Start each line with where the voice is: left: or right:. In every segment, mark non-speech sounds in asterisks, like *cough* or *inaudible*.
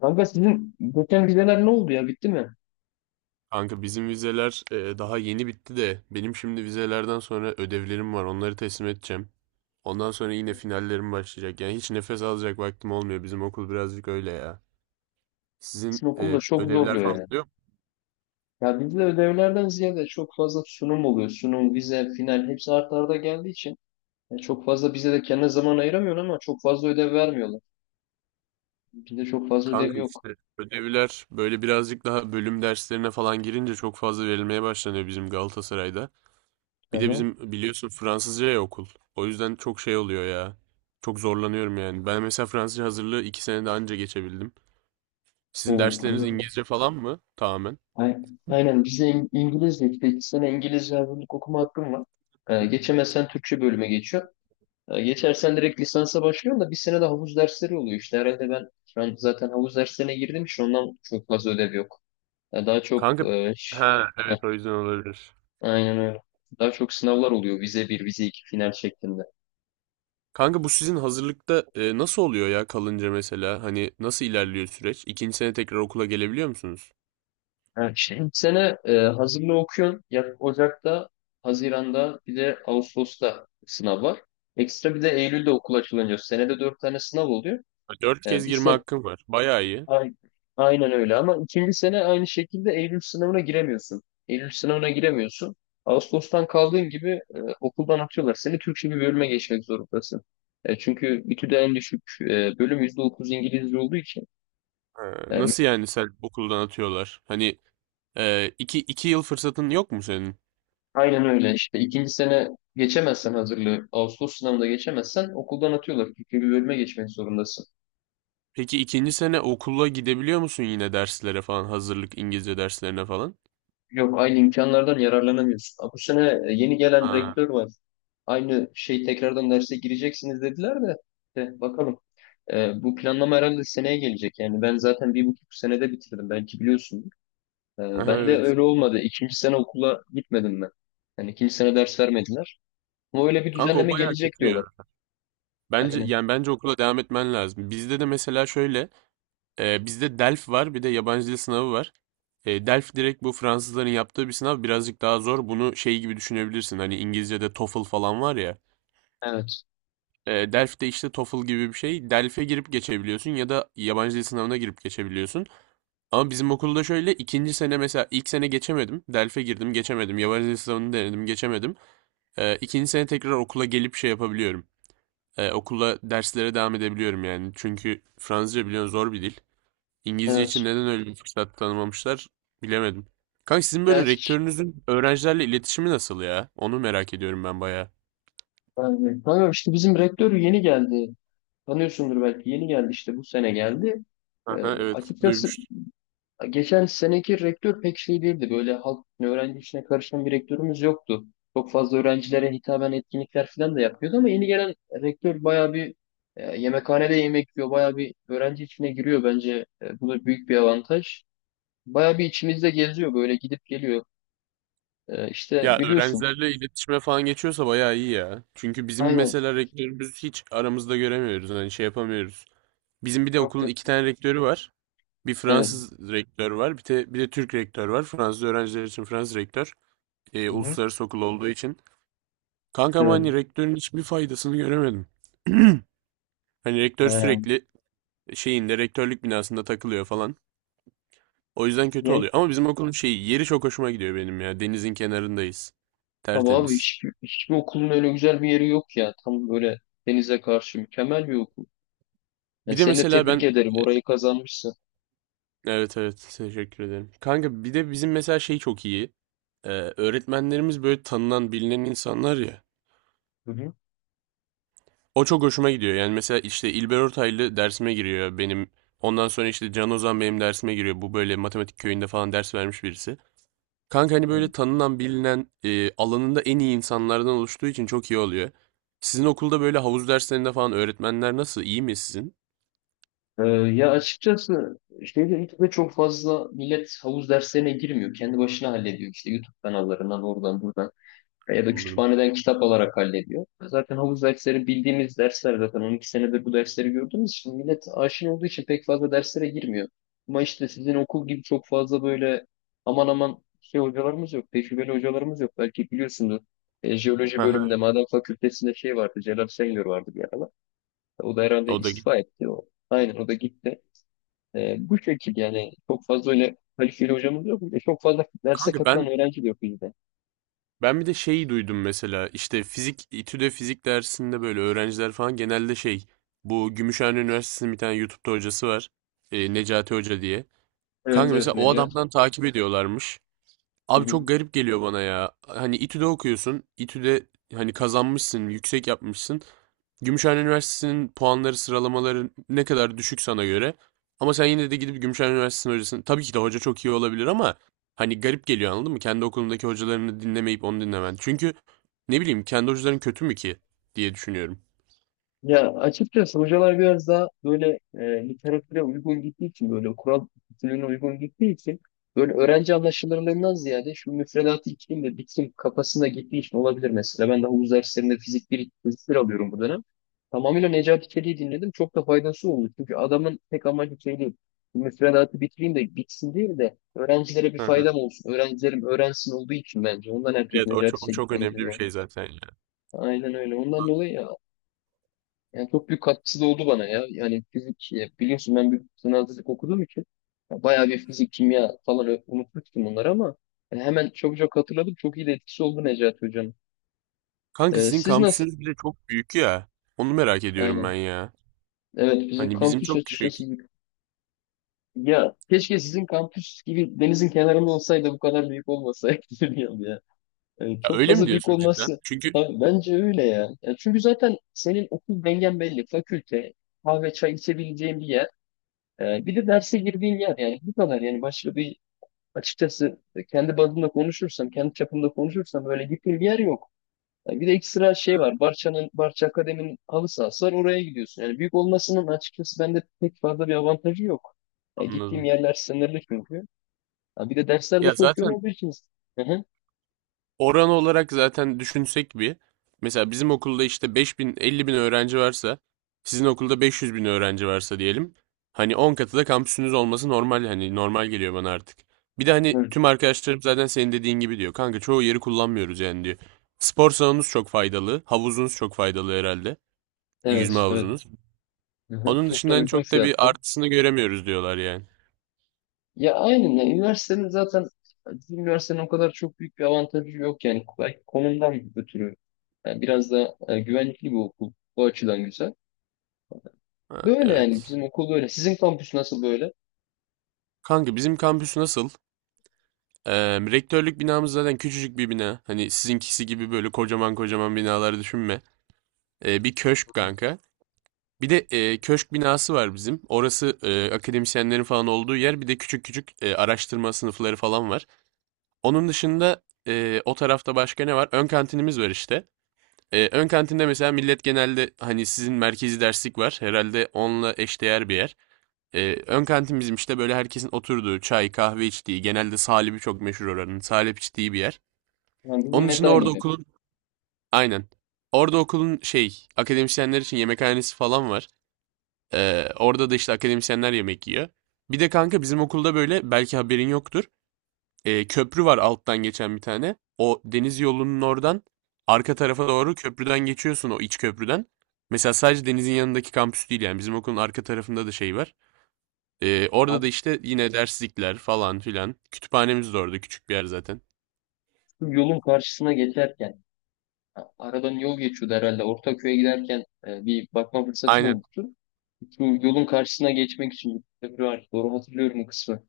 left: Kanka sizin geçen vizeler ne oldu ya bitti mi?
right: Kanka bizim vizeler daha yeni bitti de benim şimdi vizelerden sonra ödevlerim var. Onları teslim edeceğim. Ondan sonra yine finallerim başlayacak. Yani hiç nefes alacak vaktim olmuyor. Bizim okul birazcık öyle ya.
left: Sizin
right: Sizin
left: okulda çok
right: ödevler
left: zorluyor
right: falan
left: ya.
right: oluyor mu?
left: Ya bizde ödevlerden ziyade çok fazla sunum oluyor. Sunum, vize, final hepsi art arda geldiği için ya çok fazla bize de kendine zaman ayıramıyorsun ama çok fazla ödev vermiyorlar. Bizde çok fazla ödev
right: Kanka
left: yok.
right: işte ödevler böyle birazcık daha bölüm derslerine falan girince çok fazla verilmeye başlanıyor bizim Galatasaray'da.
left: Hı
right: Bir de
left: hı.
right: bizim biliyorsun Fransızca ya okul. O yüzden çok şey oluyor ya. Çok zorlanıyorum yani. Ben mesela Fransızca hazırlığı 2 senede anca geçebildim. Sizin
left: Oo,
right: dersleriniz
left: kanka.
right: İngilizce falan mı? Tamamen.
left: Ay- Aynen bize İngilizce işte 2 sene İngilizce yazılık okuma hakkım var. Geçemezsen Türkçe bölüme geçiyor. Geçersen direkt lisansa başlıyorsun da bir sene de havuz dersleri oluyor işte. Herhalde ben şu an zaten havuz derslerine girdim işte ondan çok fazla ödev yok. Ya daha çok
right: Kanka, ha
left: heh,
right: evet o yüzden olabilir.
left: aynen öyle. Daha çok sınavlar oluyor. Vize bir vize iki final şeklinde.
right: Kanka bu sizin hazırlıkta nasıl oluyor ya kalınca mesela? Hani nasıl ilerliyor süreç? İkinci sene tekrar okula gelebiliyor musunuz?
left: Evet, işte. İlk sene hazırlığı okuyorsun. Ya Ocak'ta, Haziran'da bir de Ağustos'ta sınav var. Ekstra bir de Eylül'de okul açılınca senede 4 tane sınav oluyor.
right: Ha, Dört
left: E,
right: kez
left: bir,
right: girme
left: sen,
right: hakkım var. Bayağı iyi.
left: Aynen, aynen öyle ama ikinci sene aynı şekilde Eylül sınavına giremiyorsun. Eylül sınavına giremiyorsun. Ağustos'tan kaldığın gibi okuldan atıyorlar. Seni Türkçe bir bölüme geçmek zorundasın. Çünkü İTÜ'de en düşük bölüm %30 İngilizce olduğu için.
right: Ha,
left: e,
right: nasıl yani sen okuldan atıyorlar? Hani iki yıl fırsatın yok mu senin?
left: aynen öyle işte ikinci sene geçemezsen hazırlığı, Ağustos sınavında geçemezsen okuldan atıyorlar. Türkçe bir bölüme geçmek zorundasın.
right: Peki ikinci sene okula gidebiliyor musun yine derslere falan? Hazırlık İngilizce derslerine falan?
left: Yok aynı imkanlardan yararlanamıyorsun. Ha, bu sene yeni gelen
right: Ha.
left: rektör var. Aynı şey tekrardan derse gireceksiniz dediler de. De bakalım. Bu planlama herhalde seneye gelecek. Yani ben zaten 1,5 senede bitirdim. Belki biliyorsun.
right: Aha,
left: Ben de
right: evet.
left: öyle olmadı. İkinci sene okula gitmedim ben. Yani ikinci sene ders vermediler. Ama öyle bir
right: Kanka o
left: düzenleme
right: bayağı
left: gelecek
right: kötü ya.
left: diyorlar.
right: Bence
left: Aynen.
right: yani bence okula devam etmen lazım. Bizde de mesela şöyle, bizde DELF var, bir de yabancı dil sınavı var. DELF direkt bu Fransızların yaptığı bir sınav, birazcık daha zor. Bunu şey gibi düşünebilirsin. Hani İngilizce'de TOEFL falan var ya.
left: Evet.
right: DELF de işte TOEFL gibi bir şey. DELF'e girip geçebiliyorsun ya da yabancı dil sınavına girip geçebiliyorsun. Ama bizim okulda şöyle ikinci sene mesela ilk sene geçemedim. DELF'e girdim, geçemedim. Yabancı dil sınavını denedim, geçemedim. İkinci sene tekrar okula gelip şey yapabiliyorum. Okula derslere devam edebiliyorum yani. Çünkü Fransızca biliyorsun zor bir dil. İngilizce için
left: Evet.
right: neden öyle bir fırsat tanımamışlar bilemedim. Kanka sizin
left: Ya,
right: böyle rektörünüzün öğrencilerle iletişimi nasıl ya? Onu merak ediyorum ben bayağı.
left: yani, tamam işte bizim rektör yeni geldi. Tanıyorsundur belki. Yeni geldi işte bu sene geldi. Ee,
right: Aha, evet
left: Açıkçası
right: duymuştum.
left: geçen seneki rektör pek şey değildi. Böyle halk öğrenci işine karışan bir rektörümüz yoktu. Çok fazla öğrencilere hitaben etkinlikler falan da yapıyordu ama yeni gelen rektör bayağı bir yemekhanede yemek yiyor. Bayağı bir öğrenci içine giriyor bence. Bu da büyük bir avantaj. Bayağı bir içimizde geziyor böyle gidip geliyor. İşte
right: Ya
left: biliyorsun.
right: öğrencilerle iletişime falan geçiyorsa bayağı iyi ya. Çünkü bizim
left: Aynen.
right: mesela rektörümüz hiç aramızda göremiyoruz. Hani şey yapamıyoruz. Bizim bir de
left: Yok
right: okulun
left: yok.
right: 2 tane rektörü var. Bir
left: Evet.
right: Fransız rektör var. Bir de Türk rektör var. Fransız öğrenciler için Fransız rektör.
left: Hı hı.
right: Uluslararası okul olduğu için. Kankam
left: Evet.
right: hani rektörün hiçbir faydasını göremedim. *clears throat* Hani rektör
left: Ha.
right: sürekli şeyinde rektörlük binasında takılıyor falan. O yüzden kötü
left: Yani,
right: oluyor. Ama bizim okulun şeyi yeri çok hoşuma gidiyor benim ya. Denizin kenarındayız.
left: tabii abi
right: Tertemiz.
left: hiçbir okulun öyle güzel bir yeri yok ya. Tam böyle denize karşı mükemmel bir okul. Yani
right: Bir de
left: seni de
right: mesela ben
left: tebrik ederim.
right: e,
left: Orayı kazanmışsın.
right: evet evet teşekkür ederim. Kanka bir de bizim mesela şey çok iyi. Öğretmenlerimiz böyle tanınan bilinen insanlar ya.
left: Hı hı.
right: O çok hoşuma gidiyor. Yani mesela işte İlber Ortaylı dersime giriyor benim. Ondan sonra işte Can Ozan benim dersime giriyor. Bu böyle matematik köyünde falan ders vermiş birisi. Kanka hani böyle
left: Evet.
right: tanınan, bilinen, alanında en iyi insanlardan oluştuğu için çok iyi oluyor. Sizin okulda böyle havuz derslerinde falan öğretmenler nasıl? İyi mi sizin?
left: Ya açıkçası şeyde YouTube'da çok fazla millet havuz derslerine girmiyor. Kendi başına hallediyor. İşte YouTube kanallarından oradan buradan. Ya da
right: Anladım.
left: kütüphaneden kitap alarak hallediyor. Zaten havuz dersleri bildiğimiz dersler zaten 12 senedir bu dersleri gördüğümüz için millet aşina olduğu için pek fazla derslere girmiyor. Ama işte sizin okul gibi çok fazla böyle aman aman şey hocalarımız yok, tecrübeli hocalarımız yok. Belki biliyorsunuz jeoloji bölümünde
right: Aha,
left: maden fakültesinde şey vardı, Celal Şengör vardı bir aralar. O da herhalde
right: o da git.
left: istifa etti. O. Aynen o da gitti. Bu şekilde yani çok fazla öyle kaliteli hocamız yok. Bir de çok fazla derse
right: Kanka
left: katılan
right: ben
left: öğrenci de yok bizde.
right: ben bir de şeyi duydum mesela işte fizik İTÜ'de fizik dersinde böyle öğrenciler falan genelde şey bu Gümüşhane Üniversitesi'nin bir tane YouTube'da hocası var. Necati Hoca diye.
left: Evet
right: Kanka mesela
left: evet
right: o
left: Necat.
right: adamdan takip ediyorlarmış.
left: Hı
right: Abi
left: hı.
right: çok garip geliyor bana ya. Hani İTÜ'de okuyorsun. İTÜ'de hani kazanmışsın, yüksek yapmışsın. Gümüşhane Üniversitesi'nin puanları, sıralamaları ne kadar düşük sana göre. Ama sen yine de gidip Gümüşhane Üniversitesi'nin hocasını... Tabii ki de hoca çok iyi olabilir ama hani garip geliyor anladın mı? Kendi okulundaki hocalarını dinlemeyip onu dinlemen. Çünkü ne bileyim kendi hocaların kötü mü ki diye düşünüyorum.
left: Ya açıkçası hocalar biraz daha böyle literatüre uygun gittiği için böyle Kur'an bütünlüğüne uygun gittiği için böyle öğrenci anlaşılırlığından ziyade şu müfredatı içeyim de bitsin kafasında gittiği için olabilir mesela. Ben de havuz derslerinde fizik bir alıyorum bu dönem. Tamamıyla Necati Çelik'i dinledim. Çok da faydası oldu. Çünkü adamın tek amacı şey değil. Müfredatı bitireyim de bitsin değil de öğrencilere bir
right: Hı hı.
left: faydam olsun. Öğrencilerim öğrensin olduğu için bence. Ondan herkes
right: Evet o
left: Necati
right: çok, o çok
left: Çelik'ten
right: önemli bir
left: dinliyor.
right: şey zaten ya.
left: Aynen öyle. Ondan dolayı yani çok büyük katkısı da oldu bana ya. Yani fizik biliyorsun ben bir sınav fizik okuduğum için ya bayağı bir fizik, kimya falan unutmuştum bunları ama hemen çok çok hatırladım. Çok iyi de etkisi oldu Necati Hocam.
right: Kanka sizin
left: Siz nasıl?
right: kampüsünüz bile çok büyük ya. Onu merak ediyorum ben
left: Aynen.
right: ya.
left: Evet bizim
right: Hani bizim
left: kampüs
right: çok küçük.
left: açıkçası ya keşke sizin kampüs gibi denizin kenarında olsaydı bu kadar büyük olmasaydı *laughs* bilmiyorum ya. Yani
right: Ya
left: çok
right: öyle mi
left: fazla büyük
right: diyorsun cidden?
left: olması.
right: Çünkü
left: Ha, bence öyle ya. Ya çünkü zaten senin okul dengen belli. Fakülte, kahve, çay içebileceğin bir yer. Bir de derse girdiğin yer yani bu kadar yani başka bir açıkçası kendi bazımda konuşursam, kendi çapımda konuşursam böyle gittiğim bir yer yok. Yani bir de ekstra şey var. Barça'nın, Barça Akademi'nin halı sahası var. Oraya gidiyorsun. Yani büyük olmasının açıkçası bende pek fazla bir avantajı yok. Yani gittiğim
right: anladım.
left: yerler sınırlı çünkü. Ha, bir de dersler de
right: Ya
left: çok yoğun
right: zaten
left: olduğu için. Hı hı.
right: oran olarak zaten düşünsek bir. Mesela bizim okulda işte 5000 bin, 50 bin öğrenci varsa, sizin okulda 500 bin öğrenci varsa diyelim. Hani 10 katı da kampüsünüz olması normal hani normal geliyor bana artık. Bir de hani
left: Hı.
right: tüm arkadaşlarım zaten senin dediğin gibi diyor. Kanka çoğu yeri kullanmıyoruz yani diyor. Spor salonunuz çok faydalı, havuzunuz çok faydalı herhalde. Yüzme
left: Evet, evet.
right: havuzunuz.
left: Hı hı.
right: Onun
left: Çok da
right: dışında hani
left: uygun
right: çok da bir
left: fiyatlı.
right: artısını göremiyoruz diyorlar yani.
left: Ya aynen ya. Üniversitenin zaten bizim üniversitenin o kadar çok büyük bir avantajı yok yani belki konumdan ötürü. Yani biraz da güvenlikli bir okul. Bu açıdan güzel.
right: Ha,
left: Böyle yani
right: evet.
left: bizim okul böyle. Sizin kampüs nasıl böyle?
right: Kanka bizim kampüs nasıl? Ee, rektörlük binamız zaten küçücük bir bina. Hani sizinkisi gibi böyle kocaman kocaman binalar düşünme. Bir köşk kanka. Bir de köşk binası var bizim. Orası akademisyenlerin falan olduğu yer. Bir de küçük küçük araştırma sınıfları falan var. Onun dışında o tarafta başka ne var? Ön kantinimiz var işte. Ön kantinde mesela millet genelde hani sizin merkezi derslik var. Herhalde onunla eşdeğer bir yer. Ön kantin bizim işte böyle herkesin oturduğu, çay, kahve içtiği, genelde salebi çok meşhur oranın. Salep içtiği bir yer.
left: Yani bizim
right: Onun dışında
left: meta
right: orada
left: gibi.
right: okulun, aynen. Orada okulun şey, akademisyenler için yemekhanesi falan var. Orada da işte akademisyenler yemek yiyor. Bir de kanka bizim okulda böyle belki haberin yoktur köprü var alttan geçen bir tane. O deniz yolunun oradan arka tarafa doğru köprüden geçiyorsun o iç köprüden. Mesela sadece denizin yanındaki kampüs değil yani bizim okulun arka tarafında da şey var. Orada
left: Abi
right: da işte yine derslikler falan filan. Kütüphanemiz de orada küçük bir yer zaten.
left: şu yolun karşısına geçerken ha, aradan yol geçiyordu herhalde. Ortaköy'e giderken bir bakma fırsatım
right: Aynen.
left: olmuştu. Şu yolun karşısına geçmek için bir köprü var. Doğru hatırlıyorum o kısmı.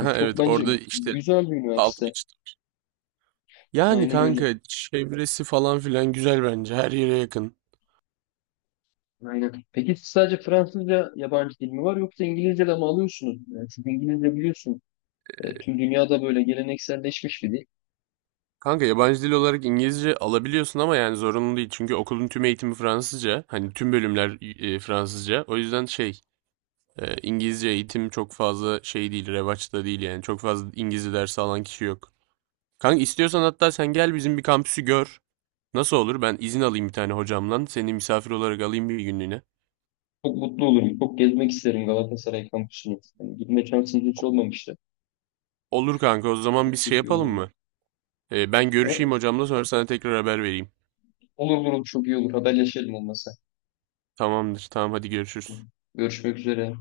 left: Yani çok
right: evet
left: bence
right: orada işte
left: güzel bir
right: alt
left: üniversite.
right: geçit. Yani
left: Aynen öyle.
right: kanka çevresi falan filan güzel bence her yere yakın.
left: Aynen. Peki siz sadece Fransızca yabancı dil mi var yoksa İngilizce de mi alıyorsunuz? Yani çünkü İngilizce biliyorsun tüm dünyada böyle gelenekselleşmiş bir dil.
right: Kanka yabancı dil olarak İngilizce alabiliyorsun ama yani zorunlu değil. Çünkü okulun tüm eğitimi Fransızca. Hani tüm bölümler Fransızca. O yüzden şey İngilizce eğitim çok fazla şey değil. Revaçta değil yani. Çok fazla İngilizce dersi alan kişi yok. Kanka istiyorsan hatta sen gel bizim bir kampüsü gör. Nasıl olur? Ben izin alayım bir tane hocamdan. Seni misafir olarak alayım bir günlüğüne.
left: Çok mutlu olurum. Çok gezmek isterim Galatasaray kampüsünü. Yani gitme şansımız hiç olmamıştı.
right: Olur kanka o zaman
left: Çok
right: biz şey
left: çok iyi
right: yapalım
left: olur.
right: mı? Ben görüşeyim
left: Tamam.
right: hocamla sonra sana tekrar haber vereyim.
left: Olur olur olur, çok iyi olur. Haberleşelim olmasa.
right: Tamamdır. Tamam hadi görüşürüz.
left: Görüşmek üzere.